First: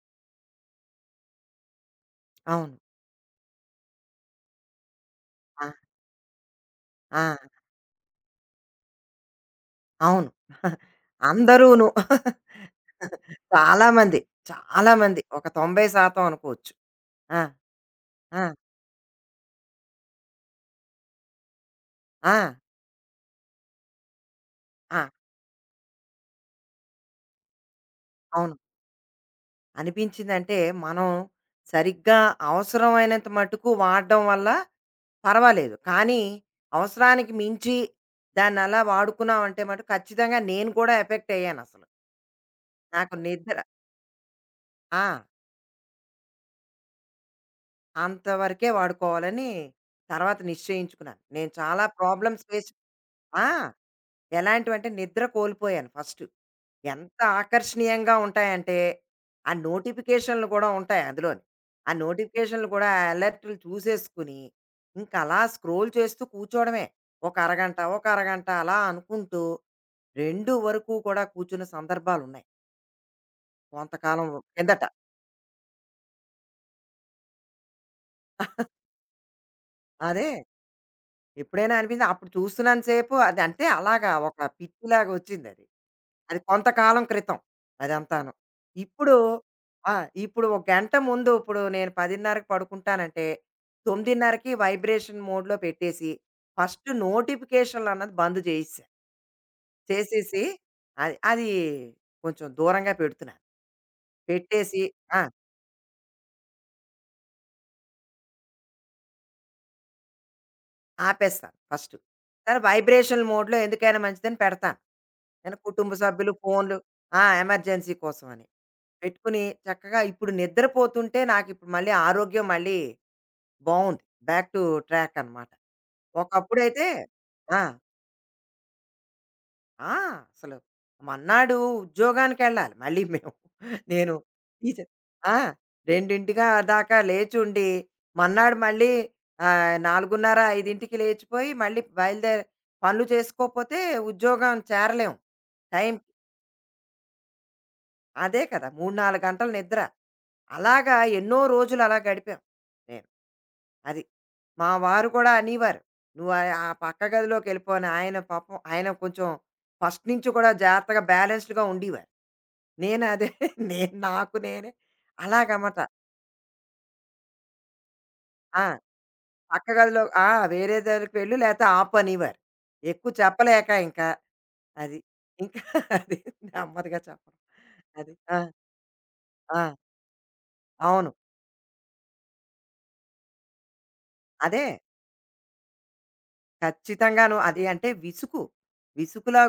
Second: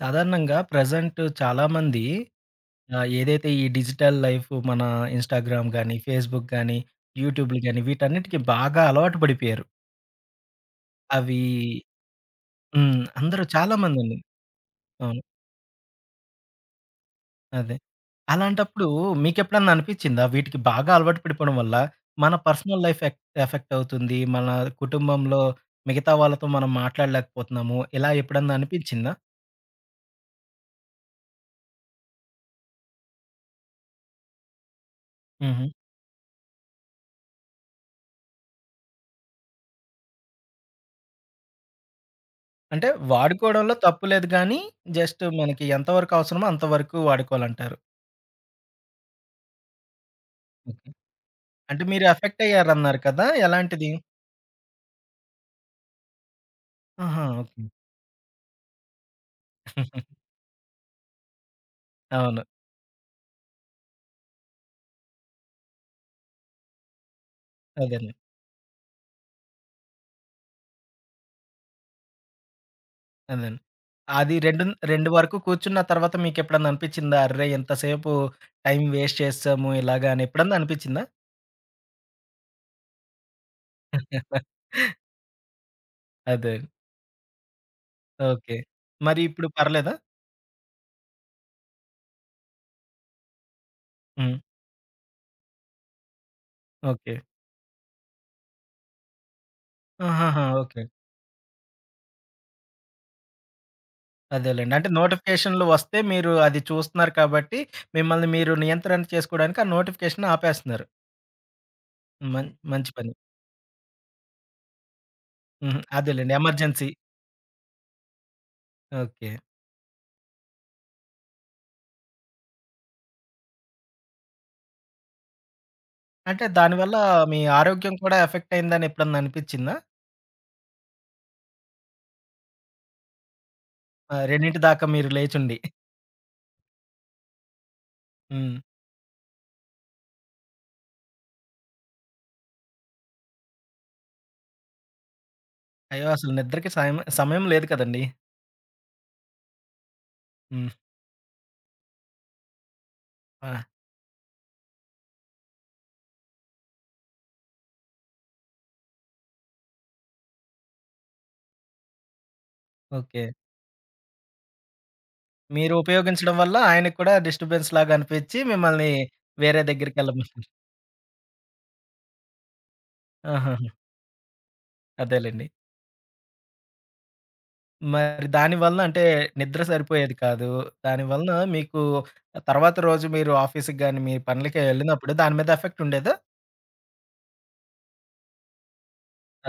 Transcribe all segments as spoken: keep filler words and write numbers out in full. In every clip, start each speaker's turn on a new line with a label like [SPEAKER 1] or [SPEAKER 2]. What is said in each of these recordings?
[SPEAKER 1] సాధారణంగా ప్రెజెంట్ చాలామంది,
[SPEAKER 2] అవును.
[SPEAKER 1] ఆహ్, ఏదైతే ఈ డిజిటల్ లైఫ్ మన
[SPEAKER 2] ఆ!
[SPEAKER 1] ఇన్‌స్టాగ్రామ్ గాని, ఫేస్‌బుక్ గాని,
[SPEAKER 2] ఆ!
[SPEAKER 1] యూట్యూబ్‌లు గాని వీటన్నిటికి బాగా అలవాటు పడిపోయారు.
[SPEAKER 2] అవును.
[SPEAKER 1] అవి.
[SPEAKER 2] అందరూను.
[SPEAKER 1] హ్మ్. అందరూ
[SPEAKER 2] చాలా
[SPEAKER 1] చాలామందండి.
[SPEAKER 2] మంది, చాలా మంది.
[SPEAKER 1] అవును.
[SPEAKER 2] ఒక తొంభై శాతం అనుకోవచ్చు. ఆ!
[SPEAKER 1] అదే.
[SPEAKER 2] ఆ!
[SPEAKER 1] అలాంటప్పుడు మీకెప్పుడన్నా అనిపిచ్చిందా? వీటికి బాగా అలవాటు పడిపోవడం వల్ల మన
[SPEAKER 2] ఆ!
[SPEAKER 1] పర్సనల్ లైఫ్ ఎఫ్ ఎఫెక్ట్ అవుతుంది. మన
[SPEAKER 2] ఆ!
[SPEAKER 1] కుటుంబంలో మిగతా వాళ్ళతో మనం మాట్లాడలేకపోతున్నాము. ఇలా ఎప్పుడన్నా
[SPEAKER 2] అవును.
[SPEAKER 1] అనిపిచ్చిందా?
[SPEAKER 2] అనిపించిందంటే, మనం సరిగ్గా అవసరమైనంత మటుకు వాడడం వల్ల
[SPEAKER 1] హుహు.
[SPEAKER 2] పర్వాలేదు. కానీ, అవసరానికి మించి దాన్నలా వాడుకున్నామంటే మటుకు ఖచ్చితంగా నేను కూడా ఎఫెక్ట్ అయ్యానసలు.
[SPEAKER 1] అంటే
[SPEAKER 2] నాకు నిద్ర
[SPEAKER 1] వాడుకోవడంలో తప్పు లేదు గానీ,
[SPEAKER 2] ఆ!
[SPEAKER 1] జస్ట్ మనకి ఎంతవరకు అవసరమో అంతవరకు వాడుకోవాలంటారు.
[SPEAKER 2] అంతవరకే వాడుకోవాలని తర్వాత
[SPEAKER 1] ఓకే.
[SPEAKER 2] నిశ్చయించుకున్నాను. నేను
[SPEAKER 1] అంటే
[SPEAKER 2] చాలా
[SPEAKER 1] మీరు ఎఫెక్ట్
[SPEAKER 2] ప్రాబ్లమ్స్ ఫేస్
[SPEAKER 1] అయ్యారన్నారు కదా!
[SPEAKER 2] ఆ!
[SPEAKER 1] ఎలాంటిది?
[SPEAKER 2] ఎలాంటివంటే నిద్ర కోల్పోయాను ఫస్ట్. ఎంత
[SPEAKER 1] ఆహా! ఓకే.
[SPEAKER 2] ఆకర్షణీయంగా ఉంటాయంటే, ఆ నోటిఫికేషన్‌లు గూడా ఉంటాయి అందులోని. ఆ
[SPEAKER 1] అవును.
[SPEAKER 2] నోటిఫికేషన్‌లు కూడా అలర్ట్‌లు చూసేసుకుని, ఇంకలా స్క్రోల్ చేస్తూ కూర్చోవడమే. ఒక అరగంట, ఒక
[SPEAKER 1] అదేనండి.
[SPEAKER 2] అరగంట అలా అనుకుంటూ రెండు వరకు కూడా కూర్చున్న సందర్భాలున్నాయి.
[SPEAKER 1] అదేనండి.
[SPEAKER 2] కొంతకాలం
[SPEAKER 1] అది రెండు,
[SPEAKER 2] కిందట.
[SPEAKER 1] రెండు వరకు కూర్చున్న తర్వాత మీకెప్పుడన్నా అనిపిచ్చిందా? అర్రే! ఇంతసేపు టైం వేస్ట్ చేసాము ఇలాగా అని
[SPEAKER 2] అదే.
[SPEAKER 1] ఎప్పుడన్నా అనిపిచ్చిందా?
[SPEAKER 2] ఎప్పుడైనా అనిపించిందా? అప్పుడు చూస్తున్నంత సేపు అది అంటే అలాగా ఒక పిచ్చిలాగా వచ్చింది అది. అది
[SPEAKER 1] అదే.
[SPEAKER 2] కొంతకాలం క్రితం అదంతాను.
[SPEAKER 1] ఓకే.
[SPEAKER 2] ఇప్పుడు
[SPEAKER 1] మరి ఇప్పుడు పర్లేదా?
[SPEAKER 2] ఆ! ఇప్పుడు ఒక గంట ముందు ఇప్పుడు నేను 10:30కి పడుకుంటానంటే
[SPEAKER 1] హ్మ్.
[SPEAKER 2] 9:30కి వైబ్రేషన్ మోడ్‌లో పెట్టేసి ఫస్ట్
[SPEAKER 1] ఓకే.
[SPEAKER 2] నోటిఫికేషన్‌లు అన్నది బంద్ చేసేసా. చేసేసి
[SPEAKER 1] ఆహాహా! ఓకే.
[SPEAKER 2] అది అది కొంచెం దూరంగా పెడుతున్నాను.
[SPEAKER 1] అదేలెండి.
[SPEAKER 2] పెట్టేసి
[SPEAKER 1] అంటే
[SPEAKER 2] ఆ!
[SPEAKER 1] నోటిఫికేషన్‌లు వస్తే మీరు అది చూస్తున్నారు కాబట్టి, మిమ్మల్ని మీరు నియంత్రణ చేసుకోవడానికి ఆ నోటిఫికేషన్ ఆపేస్తున్నారు.
[SPEAKER 2] ఆపేస్తాను ఫస్టు.
[SPEAKER 1] మం
[SPEAKER 2] తర్వాత
[SPEAKER 1] మంచి పని.
[SPEAKER 2] వైబ్రేషన్ మోడ్‌లో ఎందుకైనా మంచిదని పెడతాను. నేను
[SPEAKER 1] హుహు.
[SPEAKER 2] కుటుంబ సభ్యులు
[SPEAKER 1] అదేలెండి.
[SPEAKER 2] ఫోన్‌లు
[SPEAKER 1] ఎమర్జెన్సీ.
[SPEAKER 2] ఆ! ఎమర్జెన్సీ కోసమని.
[SPEAKER 1] ఓకే.
[SPEAKER 2] పెట్టుకుని చక్కగా ఇప్పుడు నిద్రపోతుంటే నాకిప్పుడు మళ్ళీ ఆరోగ్యం మళ్ళీ బావుంది. బ్యాక్ టు ట్రాక్ అనమాట.
[SPEAKER 1] అంటే
[SPEAKER 2] ఒకప్పుడైతే
[SPEAKER 1] దానివల్ల మీ
[SPEAKER 2] ఆ!
[SPEAKER 1] ఆరోగ్యం కూడా ఎఫెక్ట్ అయిందని ఎప్పుడన్నా అనిపిచ్చిందా?
[SPEAKER 2] ఆ! అసలు మర్నాడు ఉద్యోగానికెళ్ళాలి మళ్ళీ మేము. నేను
[SPEAKER 1] ఆహ్, రెండు దాకా
[SPEAKER 2] టీచర్
[SPEAKER 1] మీరు
[SPEAKER 2] ఆ!
[SPEAKER 1] లేచుండి.
[SPEAKER 2] రెండుగా దాకా లేచుండి,
[SPEAKER 1] హ్మ్.
[SPEAKER 2] మర్నాడు మళ్ళీ ఆహ్, నాలుగున్నర, ఐదుకి లేచిపోయి మళ్ళీ బయలుదేరి పనులు చేసుకోపోతే ఉద్యోగం చేరలేం. టైంకి
[SPEAKER 1] అయ్యో! అసలు నిద్రకి సాయం సమయం లేదు కదండీ.
[SPEAKER 2] అదే కదా! మూడు, నాలుగు గంటలు నిద్ర.
[SPEAKER 1] హ్మ్.
[SPEAKER 2] అలాగా ఎన్నో రోజులు అలా గడిపాం నేను.
[SPEAKER 1] ఆ!
[SPEAKER 2] అది. మా వారు కూడా అనేవారు. "నువ్వు ఆ ఆ పక్క గదిలోకి వెళ్ళిపో" అని. ఆయన పాపం ఆయన కొంచెం ఫస్ట్ నుంచి కూడా జాగ్రత్తగా బ్యాలెన్స్డ్‌గా ఉండేవారు. నేను
[SPEAKER 1] ఓకే.
[SPEAKER 2] అదే నేను నాకు నేనే
[SPEAKER 1] మీరు
[SPEAKER 2] అలాగమాట.
[SPEAKER 1] ఉపయోగించడం వల్ల ఆయనకి కూడా డిస్టర్బెన్స్ లాగా అనిపిచ్చి
[SPEAKER 2] ఆ!
[SPEAKER 1] మిమ్మల్ని వేరే
[SPEAKER 2] పక్క గదిలో
[SPEAKER 1] దగ్గరికెళ్ళమని.
[SPEAKER 2] ఆ! వేరే దగ్గరికి వెళ్ళు లేతే ఆపు అనేవారు. ఎక్కువ
[SPEAKER 1] ఆహాహా!
[SPEAKER 2] చెప్పలేక ఇంకా అది.
[SPEAKER 1] అదేలెండి.
[SPEAKER 2] ఇంకా అది నెమ్మదిగా చెప్పడం. అది.
[SPEAKER 1] మరి
[SPEAKER 2] ఆ!
[SPEAKER 1] దాని వలన అంటే
[SPEAKER 2] ఆ!
[SPEAKER 1] నిద్ర సరిపోయేది కాదు. దాని
[SPEAKER 2] అవును.
[SPEAKER 1] వలన మీకు తర్వాత రోజు మీరు ఆఫీస్‌కి గాని, మీ పనులకి
[SPEAKER 2] అదే.
[SPEAKER 1] వెళ్ళినప్పుడు దాని మీద ఎఫెక్ట్ ఉండేదా?
[SPEAKER 2] ఖచ్చితంగాను. అది అంటే విసుకు.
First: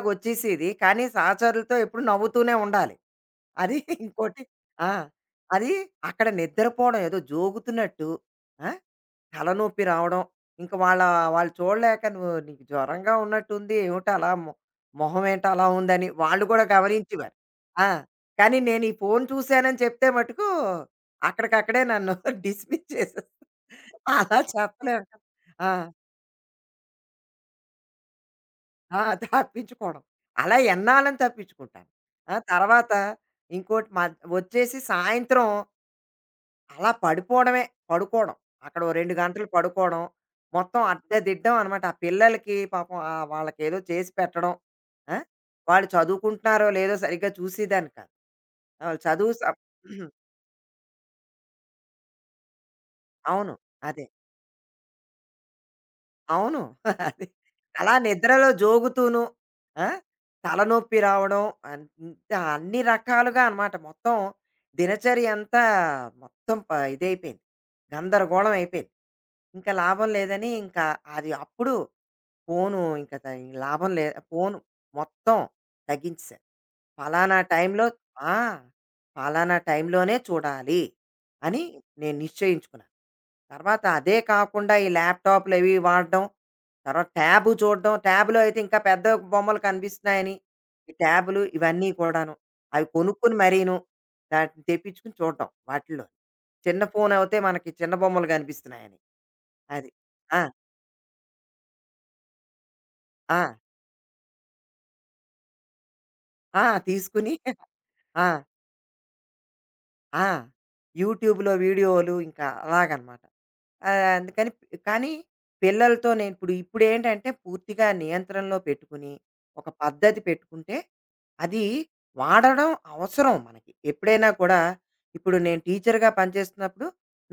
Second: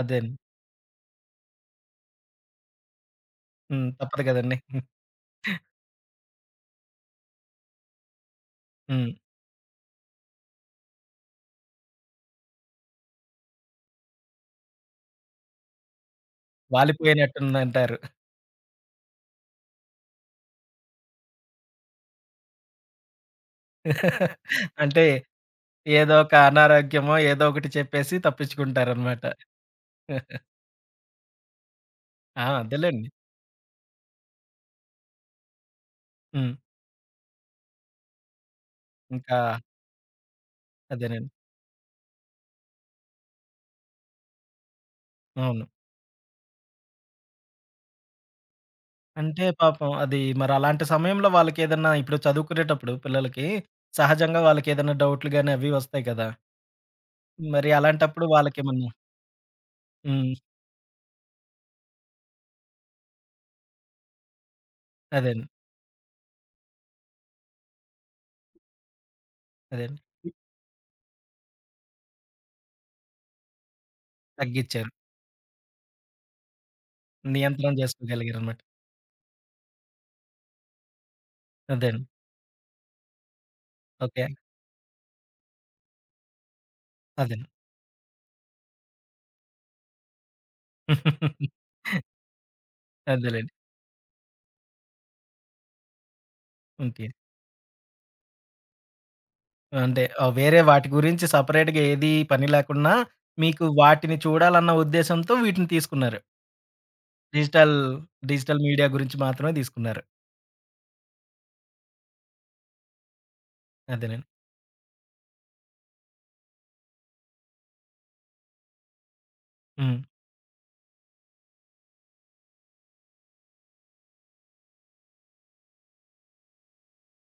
[SPEAKER 1] అదేండి.
[SPEAKER 2] కానీ సహచరులతో ఎప్పుడు నవ్వుతూనే ఉండాలి. అది
[SPEAKER 1] హ్మ్. తప్పదు
[SPEAKER 2] ఇంకోటి
[SPEAKER 1] గదండీ.
[SPEAKER 2] ఆ! అది అక్కడ నిద్రపోవడం ఏదో జోగుతున్నట్టు ఆ!
[SPEAKER 1] హ్మ్.
[SPEAKER 2] తలనొప్పి రావడం. ఇంక వాళ్ళ వాళ్ళు చూడలేక "నువ్వు నీకు జ్వరంగా ఉన్నట్టుంది. ఏమిటి అలా మొ మొహం ఏంటి అలా ఉందని" వాళ్ళు కూడా గమనించేవారు. ఆ!
[SPEAKER 1] వాలిపోయినట్టుందంటారు.
[SPEAKER 2] కానీ నేను ఈ ఫోను చూశానని చెప్తే మటుకు అక్కడికక్కడే నన్ను డిస్మిస్ చేసేస్తారు. అలా చెప్పలేం
[SPEAKER 1] అంటే
[SPEAKER 2] కదా! ఆ!
[SPEAKER 1] ఏదో ఒక అనారోగ్యమో ఏదో ఒకటి చెప్పేసి
[SPEAKER 2] ఆ!
[SPEAKER 1] తప్పించుకుంటారనమాట.
[SPEAKER 2] తప్పించుకోవడం. అలా ఎన్నాళ్ళని తప్పించుకుంటాను. ఆ!
[SPEAKER 1] ఆ!
[SPEAKER 2] తర్వాత
[SPEAKER 1] అదేలెండి.
[SPEAKER 2] ఇంకోటి మద్ వచ్చేసి సాయంత్రం
[SPEAKER 1] హ్మ్.
[SPEAKER 2] అలా పడిపోవడమే, పడుకోవడం. అక్కడ ఓ రెండు
[SPEAKER 1] ఇంకా
[SPEAKER 2] గంటలు పడుకోవడం. మొత్తం
[SPEAKER 1] అదేనండి.
[SPEAKER 2] అద్దదిడ్డం అనమాట. ఆ పిల్లలకి పాపం ఆహ్, వాళ్ళకేదో చేసి పెట్టడం. ఆ!
[SPEAKER 1] అవును.
[SPEAKER 2] వాళ్ళు చదువుకుంటున్నారో లేదో సరిగ్గా చూసేదాన్ని కాదు. ఆహ్, చదువు స
[SPEAKER 1] అంటే పాపం అది మరి అలాంటి సమయంలో వాళ్ళకేదన్నా ఇప్పుడు చదువుకునేటప్పుడు పిల్లలకి
[SPEAKER 2] అవును. అదే.
[SPEAKER 1] సహజంగా వాళ్ళకేదైనా డౌట్‌లు గాని అవి వస్తాయి కదా!
[SPEAKER 2] అవును. అది.
[SPEAKER 1] మరి
[SPEAKER 2] అలా
[SPEAKER 1] అలాంటప్పుడు
[SPEAKER 2] నిద్రలో
[SPEAKER 1] వాళ్ళకేమన్నా.
[SPEAKER 2] జోగుతూను ఆ!
[SPEAKER 1] హ్మ్.
[SPEAKER 2] తలనొప్పి రావడం అంత అన్ని రకాలుగా అనమాట. మొత్తం దినచర్య
[SPEAKER 1] అదేండి.
[SPEAKER 2] అంతా మొత్తం ప ఇదైపోయింది. గందరగోళం అయిపోయింది. ఇంకా
[SPEAKER 1] అదేండి.
[SPEAKER 2] లాభం లేదని ఇంకా అది అప్పుడు ఫోను ఇంక త లాభం లే ఫోను
[SPEAKER 1] తగ్గిచ్చారు.
[SPEAKER 2] మొత్తం తగ్గించేశాను. పలానా
[SPEAKER 1] నియంత్రణ
[SPEAKER 2] టైంలో ఆ!
[SPEAKER 1] జేసుకోగలిగారనమాట.
[SPEAKER 2] పలానా టైంలోనే చూడాలి అని
[SPEAKER 1] అదేండి.
[SPEAKER 2] నేను నిశ్చయించుకున్నాను. తర్వాత అదే
[SPEAKER 1] ఓకే.
[SPEAKER 2] కాకుండా ఈ ల్యాప్‌టాప్‌లవి వాడడం, తర్వాత
[SPEAKER 1] అదేండి.
[SPEAKER 2] ట్యాబు చూడడం. ట్యాబ్‌లో అయితే ఇంకా పెద్ద బొమ్మలు కనిపిస్తున్నాయని, ఈ ట్యాబులు ఇవన్నీ కూడాను. అవి కొనుక్కొని
[SPEAKER 1] అదేలెండి.
[SPEAKER 2] మరీను దాటిని తెప్పించుకొని చూడడం వాటిల్లో. చిన్న
[SPEAKER 1] ఓకే.
[SPEAKER 2] ఫోన్ అవుతే మనకి చిన్న బొమ్మలు కనిపిస్తున్నాయని. అది.
[SPEAKER 1] అంటే ఆహ్,
[SPEAKER 2] ఆ!
[SPEAKER 1] వేరే వాటి గురించి సెపరేట్‌గా ఏది పని లేకున్నా,
[SPEAKER 2] ఆ!
[SPEAKER 1] మీకు వాటిని చూడాలన్న ఉద్దేశంతో వీటిని తీసుకున్నారు.
[SPEAKER 2] ఆ! తీసుకుని
[SPEAKER 1] డిజిటల్
[SPEAKER 2] ఆ!
[SPEAKER 1] డిజిటల్ మీడియా గురించి మాత్రమే తీసుకున్నారు.
[SPEAKER 2] ఆ! యూట్యూబ్‌లో వీడియోలు ఇంకా అలాగనమాట. ఆహ్,
[SPEAKER 1] అదేనండి.
[SPEAKER 2] అందుకని కానీ పిల్లలతో నేను ఇప్పుడు ఇప్పుడేంటంటే పూర్తిగా నియంత్రణలో పెట్టుకుని, ఒక
[SPEAKER 1] హ్మ్.
[SPEAKER 2] పద్ధతి పెట్టుకుంటే అది వాడడం అవసరం మనకి. ఎప్పుడైనా కూడా ఇప్పుడు నేను టీచర్‌గా పనిచేస్తున్నప్పుడు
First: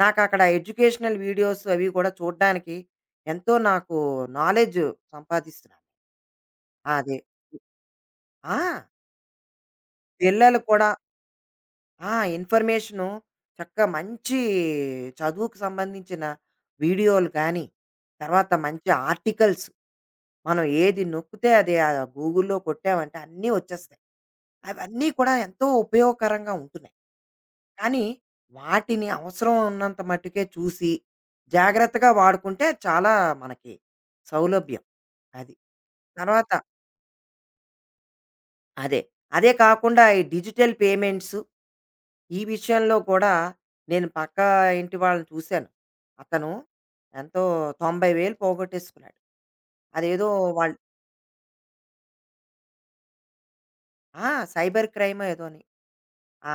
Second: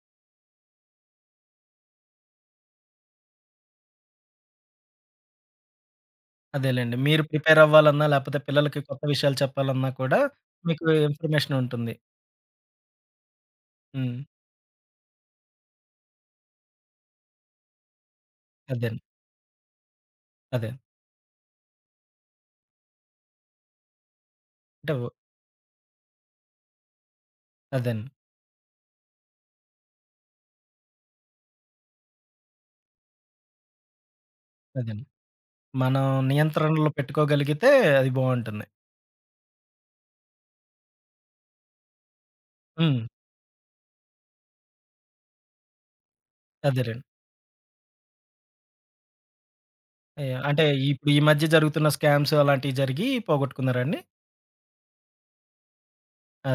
[SPEAKER 2] నాకక్కడ ఎడ్యుకేషనల్ వీడియోస్ అవి కూడా చూడ్డానికి ఎంతో నాకు నాలెడ్జ్ సంపాదిస్తున్నాను.
[SPEAKER 1] అదేలెండి.
[SPEAKER 2] అదే.
[SPEAKER 1] మీరు ప్రిపేర్ అవ్వాలన్నా, లేపోతే పిల్లలకి
[SPEAKER 2] ఆ!
[SPEAKER 1] కొత్త విషయాలు చెప్పాలన్నా కూడా
[SPEAKER 2] పిల్లలు
[SPEAKER 1] మీకు
[SPEAKER 2] కూడా
[SPEAKER 1] ఇన్ఫర్మేషన్ ఉంటుంది.
[SPEAKER 2] ఆ! ఇన్ఫర్మేషను చక్కగా
[SPEAKER 1] హ్మ్.
[SPEAKER 2] మంచి చదువుకు సంబంధించిన వీడియోలు కానీ, తర్వాత మంచి
[SPEAKER 1] అదేండి.
[SPEAKER 2] ఆర్టికల్స్ మనం
[SPEAKER 1] అదే.
[SPEAKER 2] ఏది నొక్కితే అది ఆ గూగుల్‌లో కొట్టామంటే అన్నీ వచ్చేస్తాయి.
[SPEAKER 1] అంటే ఓ
[SPEAKER 2] అవన్నీ కూడా ఎంతో ఉపయోగకరంగా ఉంటున్నాయి. కానీ
[SPEAKER 1] అదేండి.
[SPEAKER 2] వాటిని అవసరం ఉన్నంత మట్టుకే చూసి, జాగ్రత్తగా వాడుకుంటే చాలా మనకి సౌలభ్యం.
[SPEAKER 1] అదేనండి.
[SPEAKER 2] అది.
[SPEAKER 1] మనం
[SPEAKER 2] తర్వాత
[SPEAKER 1] నియంత్రణలో పెట్టుకోగలిగితే అది బావుంటుంది.
[SPEAKER 2] అదే. అదే కాకుండా ఈ డిజిటల్ పేమెంట్స్, ఈ విషయంలో
[SPEAKER 1] హ్మ్.
[SPEAKER 2] కూడా నేను పక్కా ఇంటి వాళ్ళని చూశాను. అతను
[SPEAKER 1] అదేలెండి.
[SPEAKER 2] ఎంతో తొంభై వేలు పోగొట్టేసుకున్నాడు. అదేదో
[SPEAKER 1] యాహ్! అంటే
[SPEAKER 2] వాళ్ళు
[SPEAKER 1] ఇప్పుడు ఈ మధ్య జరుగుతున్న స్కామ్స్ అలాంటివి జరిగి పోగొట్టుకున్నారా అండి?
[SPEAKER 2] ఆ! సైబర్ క్రైమో ఏదోని.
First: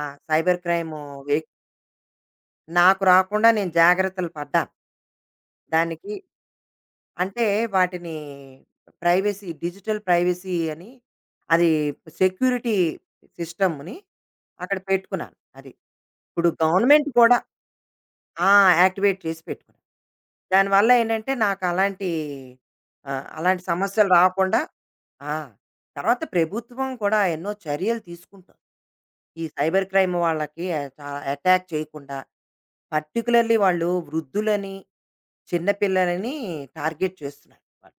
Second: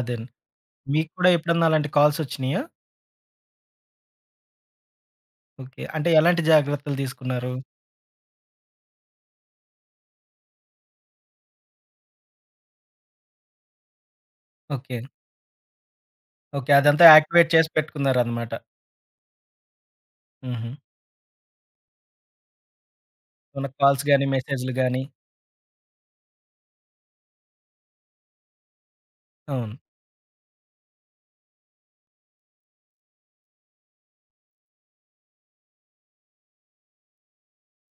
[SPEAKER 2] ఆ! సైబర్ క్రైము
[SPEAKER 1] మీకు కూడా
[SPEAKER 2] వె
[SPEAKER 1] ఎప్పుడన్నా అలాంటి కాల్సొచ్చినాయా?
[SPEAKER 2] నాకు రాకుండా నేను జాగ్రత్తలు పడ్డాను.
[SPEAKER 1] ఓకే. అంటే
[SPEAKER 2] దానికి
[SPEAKER 1] ఎలాంటి జాగ్రత్తలు
[SPEAKER 2] అంటే
[SPEAKER 1] తీసుకున్నారు?
[SPEAKER 2] వాటిని ప్రైవసీ డిజిటల్ ప్రైవసీ అని అది సెక్యూరిటీ సిస్టమ్‌ని అక్కడ
[SPEAKER 1] ఓకే.
[SPEAKER 2] పెట్టుకున్నాను. అది. ఇప్పుడు
[SPEAKER 1] ఓకే. అదంతా
[SPEAKER 2] గవర్నమెంట్ కూడా
[SPEAKER 1] యాక్టివేట్ చేసి
[SPEAKER 2] ఆ!
[SPEAKER 1] పెట్టుకున్నారనమాట.
[SPEAKER 2] యాక్టివేట్ చేసి పెట్టుకున్నాను.
[SPEAKER 1] హుహు.
[SPEAKER 2] దానివల్ల ఏంటంటే నాకలాంటి ఆహ్, అలాంటి
[SPEAKER 1] మన కాల్స్
[SPEAKER 2] సమస్యలు
[SPEAKER 1] గాని,
[SPEAKER 2] రాకుండా
[SPEAKER 1] మెసేజ్‌లు గాని.
[SPEAKER 2] ఆ! తర్వాత ప్రభుత్వం కూడా ఎన్నో చర్యలు తీసుకుంటోంది. ఈ
[SPEAKER 1] అవును.
[SPEAKER 2] సైబర్ క్రైమ్ వాళ్ళకి చా అటాక్ చేయకుండా పర్టిక్యులర్‌లీ వాళ్ళు వృద్ధులని, చిన్న పిల్లలని టార్గెట్ చేస్తున్నారు వాళ్ళు.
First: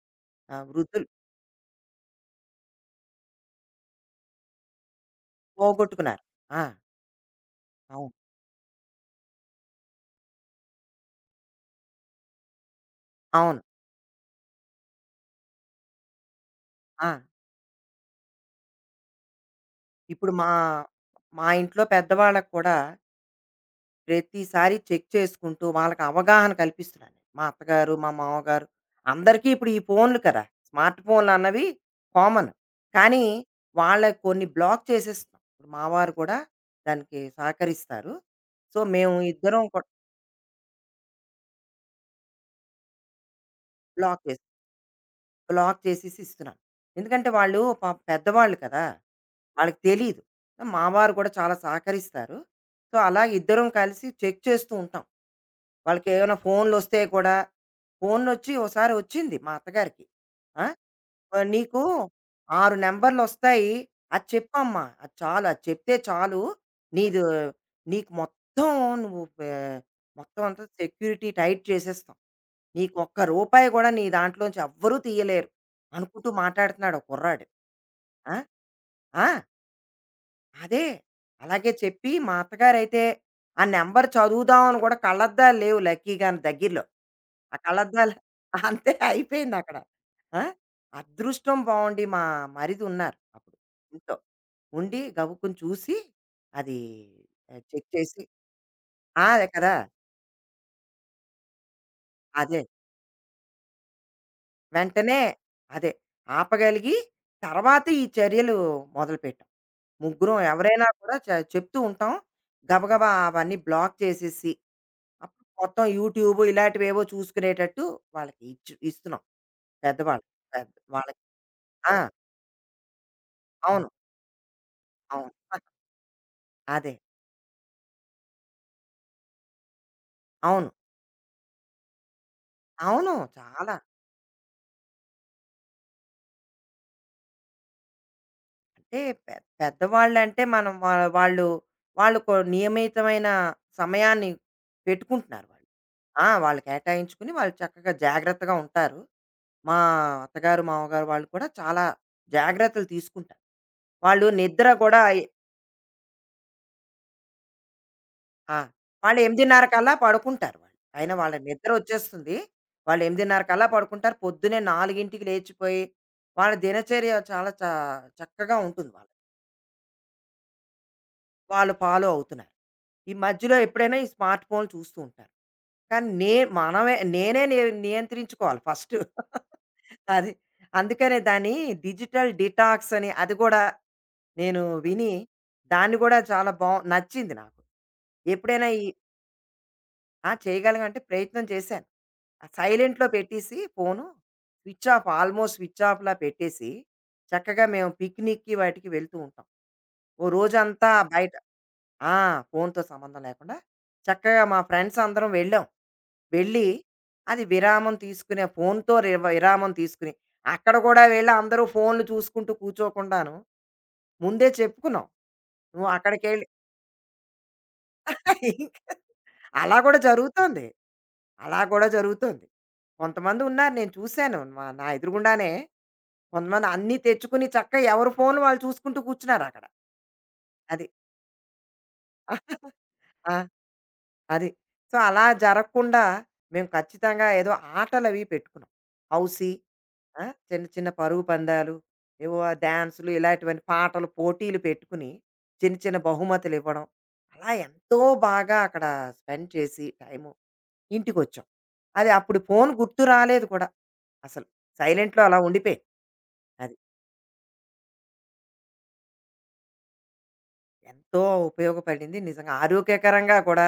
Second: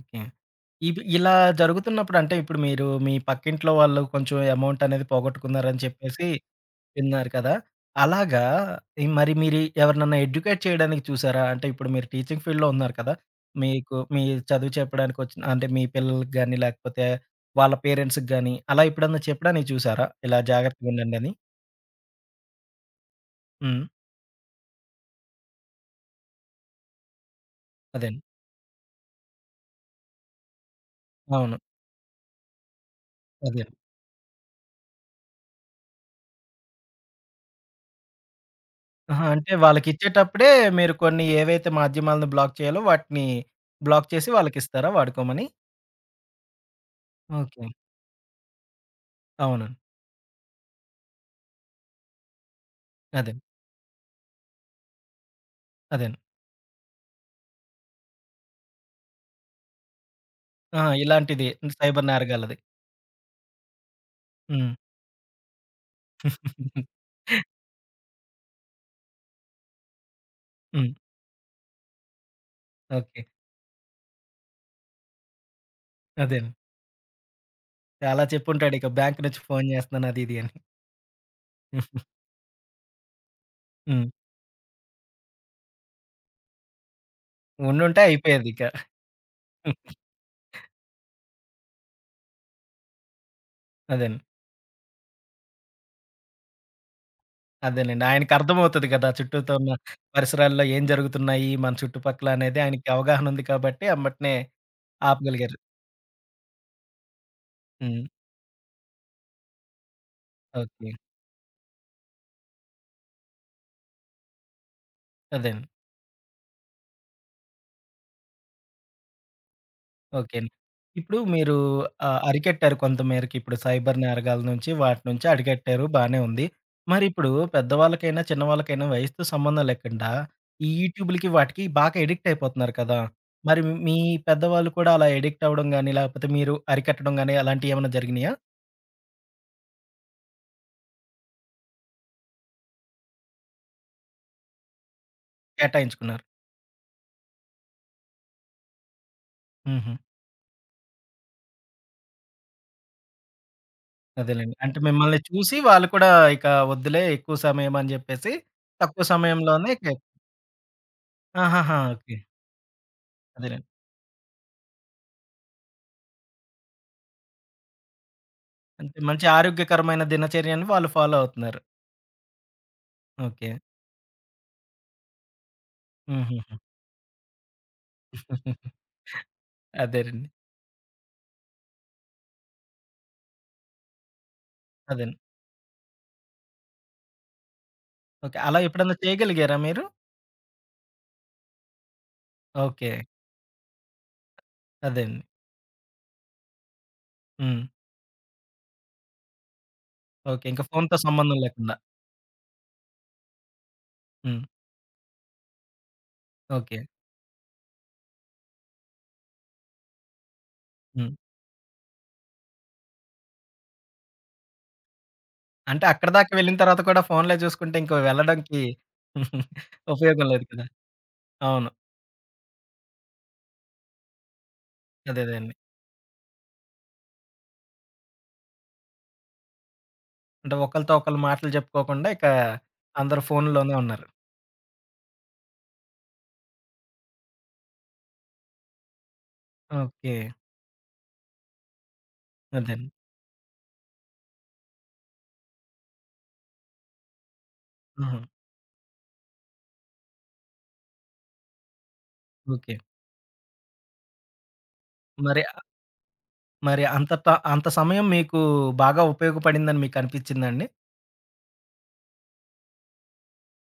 [SPEAKER 1] ఓకే.
[SPEAKER 2] ఆ!
[SPEAKER 1] ఇవి
[SPEAKER 2] వృద్ధులు
[SPEAKER 1] ఇలా జరుగుతున్నప్పుడు అంటే ఇప్పుడు మీరు మీ పక్కింట్లో వాళ్ళు కొంచెం అమౌంట్ అనేది పోగొట్టుకున్నారని
[SPEAKER 2] పోగొట్టుకున్నారు.
[SPEAKER 1] చెప్పేసి
[SPEAKER 2] ఆ!
[SPEAKER 1] విన్నారు కదా!
[SPEAKER 2] అవును.
[SPEAKER 1] అలాగా ఈ మరి మీరు ఎవరినన్నా ఎడ్యుకేట్ చేయడానికి చూసారా? అంటే ఇప్పుడు మీరు టీచింగ్ ఫీల్డ్‌లో ఉన్నారు కదా!
[SPEAKER 2] అవును.
[SPEAKER 1] మీకు మీ చదువు చెప్పడానికొచ్చిన అంటే మీ పిల్లలకి గాని, లేకపోతే
[SPEAKER 2] ఆ!
[SPEAKER 1] వాళ్ళ పేరెంట్స్‌కి గాని, అలా ఎప్పుడన్నా చెప్పడానికి చూసారా?
[SPEAKER 2] ఇప్పుడు
[SPEAKER 1] ఇలా
[SPEAKER 2] మా
[SPEAKER 1] జాగ్రత్తగుండండని.
[SPEAKER 2] మా ఇంట్లో పెద్దవాళ్ళకి కూడా
[SPEAKER 1] హ్మ్.
[SPEAKER 2] ప్రతిసారి చెక్ చేసుకుంటూ వాళ్ళకి అవగాహన కల్పిస్తున్నాను. నేను. మా అత్తగారు, మా
[SPEAKER 1] అదేండి.
[SPEAKER 2] మామగారు అందరికీ ఇప్పుడు ఈ ఫోన్‌లు కదా! స్మార్ట్ ఫోన్‌లు
[SPEAKER 1] అవును.
[SPEAKER 2] అన్నవి కామన్. కానీ
[SPEAKER 1] అదే.
[SPEAKER 2] వాళ్ళకి కొన్ని బ్లాక్ చేసేస్తున్నాం. ఇప్పుడు మా వారు కూడా దానికి సహకరిస్తారు. సో, మేము
[SPEAKER 1] అహా! అంటే
[SPEAKER 2] ఇద్దరం కూ
[SPEAKER 1] వాళ్ళకిచ్చేటప్పుడే మీరు కొన్ని ఏవైతే మాధ్యమాలను బ్లాక్ చేయాలో వాటిని బ్లాక్
[SPEAKER 2] బ్లాక్
[SPEAKER 1] చేసి
[SPEAKER 2] చేసి
[SPEAKER 1] వాళ్ళకిస్తారా వాడుకోమని?
[SPEAKER 2] బ్లాక్ చేసేసి ఇస్తున్నాను. ఎందుకంటే వాళ్ళు
[SPEAKER 1] ఓకే.
[SPEAKER 2] పాపం పెద్దవాళ్ళు కదా!
[SPEAKER 1] అవును.
[SPEAKER 2] వాళ్ళకి తెలీదు. మా వారు కూడా చాలా సహకరిస్తారు. సో, అలా
[SPEAKER 1] అదే.
[SPEAKER 2] ఇద్దరం కలిసి చెక్ చేస్తూ ఉంటాం. వాళ్ళకి
[SPEAKER 1] అదేను.
[SPEAKER 2] ఏమైనా ఫోన్లు వస్తే కూడా ఫోన్లొచ్చి ఓసారి వచ్చింది మా అత్తగారికి. ఆ!
[SPEAKER 1] ఆ! ఇలాంటిది
[SPEAKER 2] ఆహ్, "నీకు
[SPEAKER 1] సైబర్ నేరగాళ్ళది.
[SPEAKER 2] ఆరు నంబర్లొస్తాయి. అది
[SPEAKER 1] హ్మ్.
[SPEAKER 2] చెప్పమ్మా. అది చాలు. అది చెప్తే
[SPEAKER 1] హ్మ్.
[SPEAKER 2] చాలు. నీదు నీకు మొత్తం నువ్వు పే మొత్తం అంతా సెక్యూరిటీ టైట్ చేసేస్తాం. నీకు ఒక్క
[SPEAKER 1] ఓకే.
[SPEAKER 2] రూపాయి కూడా నీ దాంట్లోంచి ఎవ్వరూ తీయలేరు" అనుకుంటూ
[SPEAKER 1] అదేనండి.
[SPEAKER 2] మాట్లాడుతున్నాడు ఒక కుర్రాడు.
[SPEAKER 1] చాలా
[SPEAKER 2] ఆ!
[SPEAKER 1] చెప్పుంటాడిక బ్యాంక్
[SPEAKER 2] ఆ!
[SPEAKER 1] నుంచి ఫోను జేస్తున్నాను అది ఇది అని.
[SPEAKER 2] అదే. అలాగే చెప్పి మా అత్తగారైతే ఆ నంబర్
[SPEAKER 1] హ్మ్.
[SPEAKER 2] చదువుదాం అని కూడా కళ్ళద్దాలు లేవు లక్కీగాను దగ్గరలో. ఆ
[SPEAKER 1] ఉండుంటే
[SPEAKER 2] కళ్ళద్దాలు
[SPEAKER 1] అయిపోయేదిక.
[SPEAKER 2] అంతే అయిపోయిందక్కడ. ఆ! అదృష్టం బావుండి మా మరిదున్నారు అప్పుడు ఇంట్లో.
[SPEAKER 1] అదేనండి.
[SPEAKER 2] ఉండి గబుక్కున చూసి అది ఆహ్, చెక్
[SPEAKER 1] అదేనండి.
[SPEAKER 2] చేసి
[SPEAKER 1] ఆయనకర్థమవుతది గదా!
[SPEAKER 2] ఆ! అదే
[SPEAKER 1] చుట్టూతో ఉన్న
[SPEAKER 2] కదా!
[SPEAKER 1] పరిసరాల్లో ఏం జరుగుతున్నాయి, మన చుట్టుపక్కల అనేది
[SPEAKER 2] అదే.
[SPEAKER 1] ఆయనకి అవగాహన ఉంది కాబట్టి, ఎమ్మటనే
[SPEAKER 2] వెంటనే
[SPEAKER 1] ఆపగలిగారు.
[SPEAKER 2] అదే ఆపగలిగి తర్వాత
[SPEAKER 1] హ్మ్.
[SPEAKER 2] ఈ చర్యలు మొదలుపెట్టాం. ముగ్గురం ఎవరైనా
[SPEAKER 1] ఓకే.
[SPEAKER 2] కూడా చె చెప్తూ ఉంటాం. గబగబా అవన్నీ బ్లాక్ చేసేసి అప్పుడు
[SPEAKER 1] అదేనండి.
[SPEAKER 2] మొత్తం యూట్యూబ్ ఇలాంటివేవో చూసుకునేటట్టు వాళ్ళకి ఇచ్చు ఇస్తున్నాం. పెద్దవాళ్ళకి.
[SPEAKER 1] ఓకే అండి.
[SPEAKER 2] పెద్ద
[SPEAKER 1] ఇప్పుడు
[SPEAKER 2] వాళ్ళకి
[SPEAKER 1] మీరు
[SPEAKER 2] ఆ!
[SPEAKER 1] ఆహ్, అరికట్టారు కొంతమేరకి. ఇప్పుడు
[SPEAKER 2] అవును.
[SPEAKER 1] సైబర్ నేరగాల నుంచి వాటి నుంచి
[SPEAKER 2] అవును.
[SPEAKER 1] అరికట్టారు బానే ఉంది.
[SPEAKER 2] అదే.
[SPEAKER 1] మరి ఇప్పుడు పెద్దవాళ్ళకైనా, చిన్నవాళ్ళకైనా వయసుతో సంబంధం లేకుండా ఈ
[SPEAKER 2] అవును.
[SPEAKER 1] యూట్యూబ్‌లకి వాటికి బాగా ఎడిక్ట్ అయిపోతున్నారు కదా!
[SPEAKER 2] అవును.
[SPEAKER 1] మరి
[SPEAKER 2] చాలా.
[SPEAKER 1] మీ పెద్దవాళ్ళు కూడా అలా ఎడిక్ట్ అవ్వడం గాని, లేకపోతే మీరు అరికట్టడం గాని అలాంటియేమన్నా జరిగినాయా?
[SPEAKER 2] అంటే పె పెద్దవాళ్ళంటే మనం వా వాళ్ళు వాళ్ళు కొ నియమితమైన సమయాన్ని పెట్టుకుంటున్నారు వాళ్ళు.
[SPEAKER 1] కేటాయించుకున్నారు.
[SPEAKER 2] ఆ! వాళ్ళు కేటాయించుకుని వాళ్ళు చక్కగా జాగ్రత్తగా ఉంటారు. మా
[SPEAKER 1] హుహు.
[SPEAKER 2] అత్తగారు, మామగారు వాళ్ళు కూడా చాలా జాగ్రత్తలు తీసుకుంటారు. వాళ్ళు
[SPEAKER 1] అదేలెండి.
[SPEAKER 2] నిద్ర
[SPEAKER 1] అంటే
[SPEAKER 2] గూడా
[SPEAKER 1] మిమ్మల్ని చూసి వాళ్ళు కూడా ఇక వద్దులే ఎక్కువ సమయం అని జెప్పేసి
[SPEAKER 2] ఆ!
[SPEAKER 1] తక్కువ
[SPEAKER 2] వాళ్ళు ఎనిమిదిన్నర
[SPEAKER 1] సమయంలోనే
[SPEAKER 2] కల్లా
[SPEAKER 1] కే
[SPEAKER 2] పడుకుంటారు వాళ్ళు. అయినా వాళ్ళ నిద్ర
[SPEAKER 1] ఆహాహా! ఓకే.
[SPEAKER 2] వచ్చేస్తుంది. వాళ్ళు ఎనిమిదిన్నర
[SPEAKER 1] అదేలెండి.
[SPEAKER 2] కల్లా పడుకుంటారు. పొద్దున్నే నాలుగుకి లేచిపోయి, వాళ్ళ దినచర్య చాలా చ చక్కగా ఉంటుంది
[SPEAKER 1] అంతే.
[SPEAKER 2] వాళ్ళది.
[SPEAKER 1] మంచి ఆరోగ్యకరమైన దినచర్యని వాళ్ళు ఫాలో అవుతున్నారు.
[SPEAKER 2] వాళ్ళు ఫాలో అవుతున్నారు. ఈ
[SPEAKER 1] ఓకే.
[SPEAKER 2] మధ్యలో ఎప్పుడైనా ఈ స్మార్ట్ ఫోన్లు చూస్తూ ఉంటారు. కానీ నే
[SPEAKER 1] హుహు.
[SPEAKER 2] మనమే నేనే ని నియంత్రించుకోవాలి ఫస్ట్.
[SPEAKER 1] అదేనండి.
[SPEAKER 2] అది. అందుకనే దాన్ని డిజిటల్ డిటాక్స్ అని అది కూడా నేను విని,
[SPEAKER 1] అదేండి.
[SPEAKER 2] దాన్ని కూడా చాలా బావు నచ్చింది నాకు.
[SPEAKER 1] ఓకే. అలా
[SPEAKER 2] ఎప్పుడైనా ఈ
[SPEAKER 1] ఎప్పుడన్నా చేయగలిగారా మీరు?
[SPEAKER 2] ఆ! చేయగలిగాం అంటే ప్రయత్నం చేశాను. ఆ
[SPEAKER 1] ఓకే.
[SPEAKER 2] సైలెంట్‌లో పెట్టేసి ఫోను, స్విచ్ ఆఫ్
[SPEAKER 1] అదేండి.
[SPEAKER 2] ఆల్మోస్ట్ స్విచ్ ఆఫ్‌లా పెట్టేసి,
[SPEAKER 1] హ్మ్.
[SPEAKER 2] చక్కగా మేము పిక్నిక్‌కి వాటికి వెళ్తూ ఉంటాం. ఓ
[SPEAKER 1] ఓకే. ఇంక
[SPEAKER 2] రోజంతా
[SPEAKER 1] ఫోనుతో
[SPEAKER 2] బయట
[SPEAKER 1] సంబంధం లేకుండా.
[SPEAKER 2] ఆ! ఫోనుతో సంబంధం లేకుండా
[SPEAKER 1] హ్మ్.
[SPEAKER 2] చక్కగా మా ఫ్రెండ్స్ అందరం వెళ్ళాం. వెళ్ళి
[SPEAKER 1] ఓకే.
[SPEAKER 2] అది విరామం తీసుకునే ఫోనుతో రివ విరామం తీసుకుని, అక్కడ కూడా
[SPEAKER 1] హ్మ్.
[SPEAKER 2] వెళ్ళి అందరూ ఫోన్లు చూసుకుంటూ కూర్చోకుండాను, ముందే చెప్పుకున్నాం.
[SPEAKER 1] అంటే
[SPEAKER 2] నువ్వు
[SPEAKER 1] అక్కడిదాకా
[SPEAKER 2] అక్కడికెళ్ళి
[SPEAKER 1] వెళ్ళిన తర్వాత కూడా ఫోనులే చూసుకుంటే ఇంక వెళ్ళడానికి
[SPEAKER 2] అలా కూడా
[SPEAKER 1] ఉపయోగం లేదు కదా!
[SPEAKER 2] జరుగుతోంది. అలా
[SPEAKER 1] అవును.
[SPEAKER 2] కూడా జరుగుతోంది. కొంతమంది ఉన్నారు నేను చూశాను. మా నా
[SPEAKER 1] అదే
[SPEAKER 2] ఎదురుగుండానే
[SPEAKER 1] అదేండి.
[SPEAKER 2] కొంతమంది అన్నీ తెచ్చుకుని చక్కగా ఎవరి ఫోన్‌లు వాళ్ళు చూసుకుంటూ కూర్చున్నారక్కడ.
[SPEAKER 1] అంటే
[SPEAKER 2] అది.
[SPEAKER 1] ఒకళ్ళతో ఒకళ్ళు మాటలు చెప్పుకోకుండా ఇక అందరూ
[SPEAKER 2] ఆ!
[SPEAKER 1] ఫోనుల్లోనే ఉన్నారు.
[SPEAKER 2] అది. సో, అలా జరగకుండా మేము ఖచ్చితంగా ఏదో ఆటలవి పెట్టుకున్నాం. Housie
[SPEAKER 1] okay.
[SPEAKER 2] ఆ! చిన్న చిన్న పరుగు పందాలు, ఏవో
[SPEAKER 1] అదేండి.
[SPEAKER 2] డాన్సులు ఇలాంటివన్నీ పాటలు పోటీలు పెట్టుకుని చిన్న చిన్న బహుమతులివ్వడం. అలా ఎంతో
[SPEAKER 1] హుహు.
[SPEAKER 2] బాగా అక్కడ స్పెండ్ చేసి టైము ఇంటికొచ్చాం. అది అప్పుడు ఫోను
[SPEAKER 1] ఓకే.
[SPEAKER 2] గుర్తు రాలేదు కూడా అసలు. సైలెంట్‌లో అలా
[SPEAKER 1] మరి
[SPEAKER 2] ఉండిపోయాయి. అది.
[SPEAKER 1] మరి అంత ట అంత సమయం మీకు బాగా ఉపయోగపడిందని మీకనిపిచ్చిందండి?
[SPEAKER 2] ఎంతో ఉపయోగపడింది నిజంగా. ఆరోగ్యకరంగా కూడా,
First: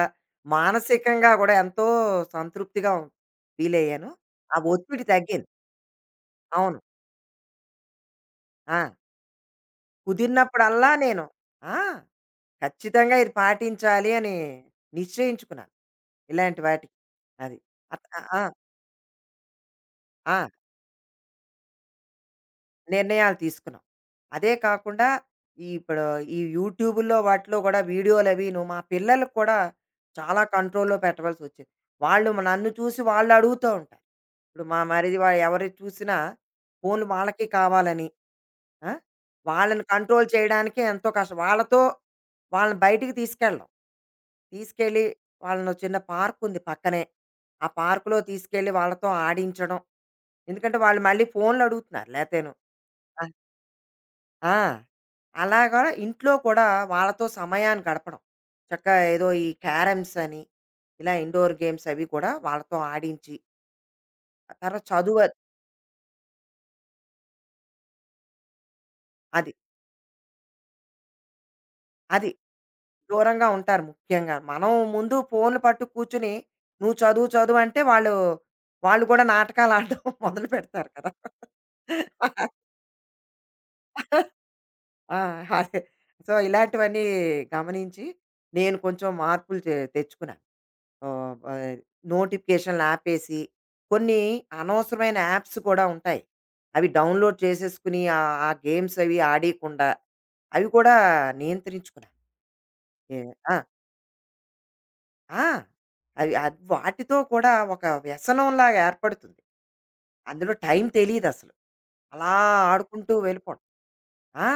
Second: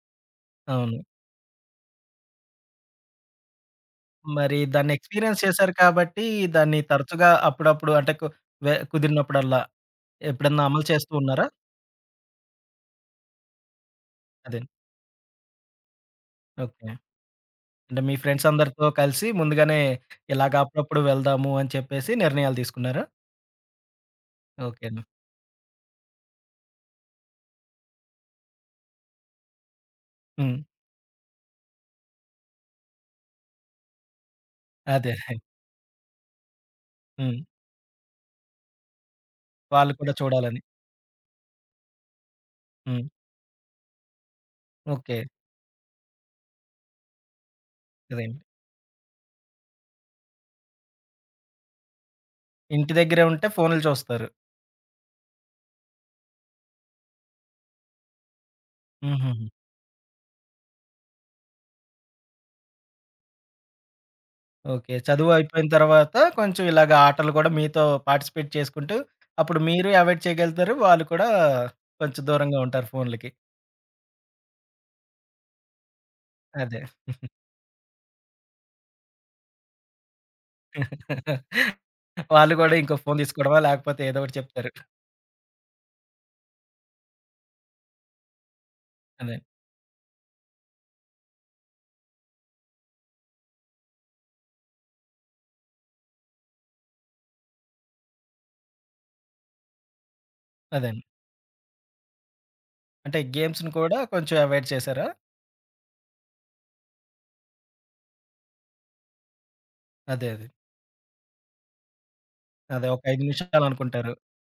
[SPEAKER 1] అవును.
[SPEAKER 2] మానసికంగా కూడా ఎంతో సంతృప్తిగా ఫీలయ్యాను. ఆ
[SPEAKER 1] మరి దాన్ని
[SPEAKER 2] ఒత్తిడి
[SPEAKER 1] ఎక్స్‌పీరియన్స్
[SPEAKER 2] తగ్గింది.
[SPEAKER 1] చేశారు కాబట్టి, దాన్ని
[SPEAKER 2] అవును.
[SPEAKER 1] తరచుగా అప్పుడప్పుడు అంటే కు వె
[SPEAKER 2] ఆ!
[SPEAKER 1] కుదిరినప్పుడల్లా ఎప్పుడన్నా అమలు
[SPEAKER 2] కుదిరినప్పుడల్లా
[SPEAKER 1] చేస్తూ
[SPEAKER 2] నేను
[SPEAKER 1] ఉన్నారా?
[SPEAKER 2] ఆ! ఖచ్చితంగా ఇది పాటించాలి అని
[SPEAKER 1] అదే.
[SPEAKER 2] నిశ్చయించుకున్నాను. ఇలాంటి
[SPEAKER 1] ఓకే.
[SPEAKER 2] వాటికి. అది.
[SPEAKER 1] అంటే
[SPEAKER 2] అత్
[SPEAKER 1] మీ
[SPEAKER 2] ఆ!
[SPEAKER 1] ఫ్రెండ్స్ అందరితో కలిసి ముందుగానే
[SPEAKER 2] ఆ!
[SPEAKER 1] ఇలాగ అప్పుడప్పుడు వెళ్దాము అని చెప్పేసి నిర్ణయాలు తీసుకున్నారా?
[SPEAKER 2] నిర్ణయాలు తీసుకున్నాం. అదే
[SPEAKER 1] ఓకే.
[SPEAKER 2] కాకుండా ఈ ఇప్పుడు ఈ యూట్యూబుల్లో వాటిలో గూడా వీడియోలవీను మా పిల్లలకు కూడా చాలా
[SPEAKER 1] హ్మ్.
[SPEAKER 2] కంట్రోల్‌లో పెట్టవలసొచ్చేది. వాళ్ళు మ నన్ను చూసి వాళ్ళడుగుతా ఉంటారు. ఇప్పుడు మా
[SPEAKER 1] అదే.
[SPEAKER 2] మరిది వా ఎవరిది చూసినా ఫోన్‌లు
[SPEAKER 1] హ్మ్.
[SPEAKER 2] వాళ్ళకి కావాలని ఆ! వాళ్ళని
[SPEAKER 1] వాళ్ళు కూడా
[SPEAKER 2] కంట్రోల్
[SPEAKER 1] చూడాలని.
[SPEAKER 2] చేయడానికి ఎంతో కష్టం. వాళ్ళతో వాళ్ళని
[SPEAKER 1] హ్మ్.
[SPEAKER 2] బయటికి తీసుకెళ్ళడం. తీసుకెళ్ళి
[SPEAKER 1] ఓకే.
[SPEAKER 2] వాళ్ళని ఓ చిన్న పార్కుంది పక్కనే. ఆ పార్కులో
[SPEAKER 1] అదేండి.
[SPEAKER 2] తీసుకెళ్ళి వాళ్ళతో ఆడించడం. ఎందుకంటే వాళ్ళు మళ్ళీ ఫోన్‌లడుగుతున్నారు లేతేను.
[SPEAKER 1] ఇంటి దగ్గరే ఉంటే ఫోన్‌లు చూస్తారు.
[SPEAKER 2] ఆ! అలాగా ఇంట్లో కూడా వాళ్ళతో సమయాన్ని గడపడం. చక్కగా ఏదో
[SPEAKER 1] హుహుహు.
[SPEAKER 2] ఈ క్యారమ్స్ అని, ఇలా ఇండోర్ గేమ్స్ అవి కూడా వాళ్ళతో ఆడించి, ఆ తర్వాత
[SPEAKER 1] ఓకే.
[SPEAKER 2] చదువు
[SPEAKER 1] చదువు
[SPEAKER 2] అది.
[SPEAKER 1] అయిపోయిన తర్వాత కొంచెం ఇలాగ ఆటలు గూడా మీతో పార్టిసిపేట్ చేసుకుంటూ,
[SPEAKER 2] అది.
[SPEAKER 1] అప్పుడు మీరు అవాయిడ్ చేయగలుగుతారు. వాళ్ళు కూడా కొంచెం
[SPEAKER 2] అది
[SPEAKER 1] దూరంగా ఉంటారు ఫోన్‌లకి.
[SPEAKER 2] దూరంగా ఉంటారు ముఖ్యంగా. మనం ముందు ఫోన్‌లు పట్టు కూర్చొని,
[SPEAKER 1] అదే.
[SPEAKER 2] "నువ్వు చదువు చదువు" అంటే వాళ్ళు, వాళ్ళు కూడా నాటకాలు ఆడడం మొదలు పెడతారు కదా!
[SPEAKER 1] వాళ్ళు గూడా ఇంకో ఫోన్ తీసుకోవడమా, లేకపోతే ఏదో ఒకటి చెప్తారు.
[SPEAKER 2] ఆ! అదే. సో, ఇలాంటివన్నీ గమనించి నేను కొంచెం
[SPEAKER 1] అదే.
[SPEAKER 2] మార్పులు తె తెచ్చుకున్నాను. ఆహ్, ఆహ్, నోటిఫికేషన్‌లు ఆపేసి, కొన్ని అనవసరమైన యాప్స్ కూడా ఉంటాయి. అవి డౌన్‌లోడ్ చేసేసుకుని ఆహ్, ఆ గేమ్స్ అవి ఆడీయకుండా, అవి
[SPEAKER 1] అదే
[SPEAKER 2] కూడా
[SPEAKER 1] అండి.
[SPEAKER 2] నియంత్రించుకున్నాను.
[SPEAKER 1] అంటే
[SPEAKER 2] ఏ ఆ!
[SPEAKER 1] గేమ్స్‌ని కూడా కొంచెం అవాయిడ్ చేశారా?
[SPEAKER 2] ఆ! అవి అది వాటితో కూడా ఒక వ్యసనంలాగా ఏర్పడుతుంది.
[SPEAKER 1] అదే. అదే.
[SPEAKER 2] అందులో టైం తెలీదసలు. అలా
[SPEAKER 1] అదే ఒక
[SPEAKER 2] ఆడుకుంటూ
[SPEAKER 1] ఐదు
[SPEAKER 2] వెళ్ళిపోవడం.
[SPEAKER 1] నిమిషాలు అనుకుంటారు.
[SPEAKER 2] ఆ!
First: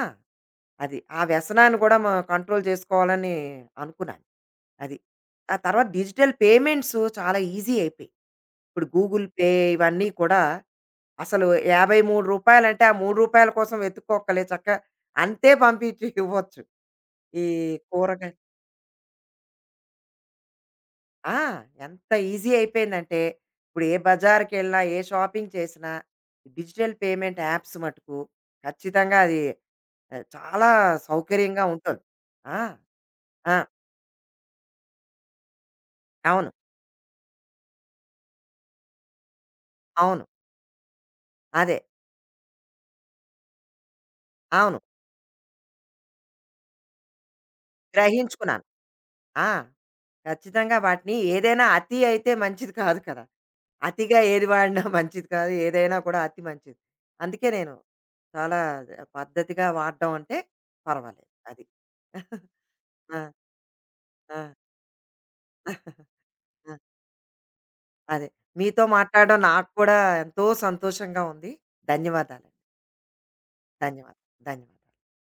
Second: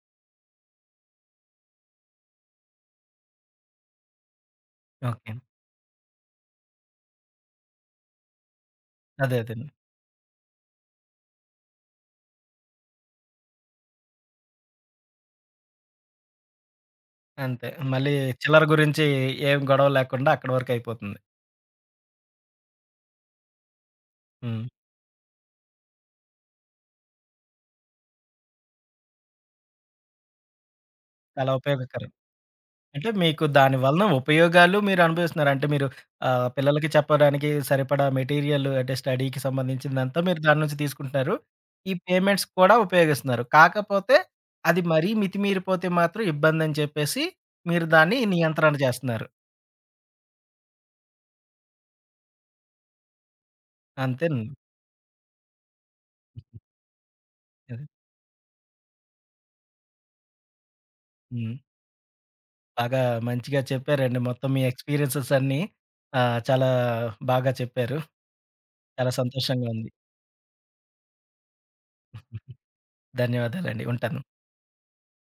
[SPEAKER 2] అది. ఆ వ్యసనాన్ని కూడా మనం కంట్రోల్ చేసుకోవాలని అనుకున్నాను. అది.
[SPEAKER 1] ఓకే.
[SPEAKER 2] ఆ తర్వాత డిజిటల్ పేమెంట్స్ చాలా ఈజీ అయిపోయాయి. ఇప్పుడు గూగుల్
[SPEAKER 1] అదే.
[SPEAKER 2] పే
[SPEAKER 1] అదేండి.
[SPEAKER 2] ఇవన్నీ కూడా అసలు రూ. యాభై మూడు అంటే ఆ రూ. మూడు కోసం వెతుక్కోక్కలే చక్కగా అంతే పంపించి ఇవ్వచ్చు. ఈ
[SPEAKER 1] అంతే. మళ్ళీ
[SPEAKER 2] కూరగాయలు
[SPEAKER 1] చిల్లర గురించి ఏం గొడవ లేకుండా అక్కడి వరకు అయిపోతుంది.
[SPEAKER 2] ఆ! ఎంత ఈజీ అయిపోయిందంటే ఇప్పుడు ఏ
[SPEAKER 1] హ్మ్.
[SPEAKER 2] బజార్‌కెళ్ళినా, ఏ షాపింగ్ చేసినా డిజిటల్ పేమెంట్ యాప్స్ మటుకు ఖచ్చితంగా అది ఆహ్, చాలా
[SPEAKER 1] చాలా
[SPEAKER 2] సౌకర్యంగా ఉంటుంది.
[SPEAKER 1] ఉపయోగకరం.
[SPEAKER 2] ఆ!
[SPEAKER 1] అంటే మీకు
[SPEAKER 2] ఆ!
[SPEAKER 1] దాని వలన ఉపయోగాలు మీరు అనుభవిస్తున్నారు. అంటే మీరు ఆహ్,
[SPEAKER 2] అవును.
[SPEAKER 1] పిల్లలకి చెప్పడానికి సరిపడా మెటీరియల్ అంటే స్టడీకి సంబంధించిందంతా
[SPEAKER 2] అవును.
[SPEAKER 1] మీరు దాని నుంచి తీసుకుంటున్నారు.
[SPEAKER 2] అదే.
[SPEAKER 1] ఈ పేమెంట్స్ కూడా ఉపయోగిస్తున్నారు. కాకపోతే
[SPEAKER 2] అవును.
[SPEAKER 1] అది మరీ మితిమీరిపోతే మాత్రం ఇబ్బందని చెప్పేసి మీరు దాన్ని
[SPEAKER 2] గ్రహించుకున్నాను.
[SPEAKER 1] నియంత్రణ చేస్తున్నారు.
[SPEAKER 2] ఆ! ఖచ్చితంగా వాటిని ఏదైనా అతి అయితే మంచిది కాదు కదా! అతిగా ఏది
[SPEAKER 1] అంతేనండి.
[SPEAKER 2] వాడినా మంచిది కాదు. ఏదైనా కూడా అతి మంచిది. అందుకే నేను
[SPEAKER 1] అది.
[SPEAKER 2] చాలా పద్ధతిగా వాడడం అంటే పర్వాలేదు.
[SPEAKER 1] హ్మ్.
[SPEAKER 2] అది.
[SPEAKER 1] బాగా
[SPEAKER 2] ఆ!
[SPEAKER 1] మంచిగా చెప్పారండి.
[SPEAKER 2] ఆ!
[SPEAKER 1] మొత్తం మీ ఎక్స్‌పీరియన్సెస్ అన్నీ ఆహ్, చాలా
[SPEAKER 2] ఆ!
[SPEAKER 1] బాగా చెప్పారు.
[SPEAKER 2] అదే. మీతో
[SPEAKER 1] చాలా
[SPEAKER 2] మాట్లాడడం
[SPEAKER 1] సంతోషంగా
[SPEAKER 2] నాకు
[SPEAKER 1] ఉంది.
[SPEAKER 2] కూడా ఎంతో సంతోషంగా ఉంది. ధన్యవాదాలండి.
[SPEAKER 1] ధన్యవాదాలండి. ఉంటాను.
[SPEAKER 2] ధన్యవాదాలు. ధన్యవాదాలు.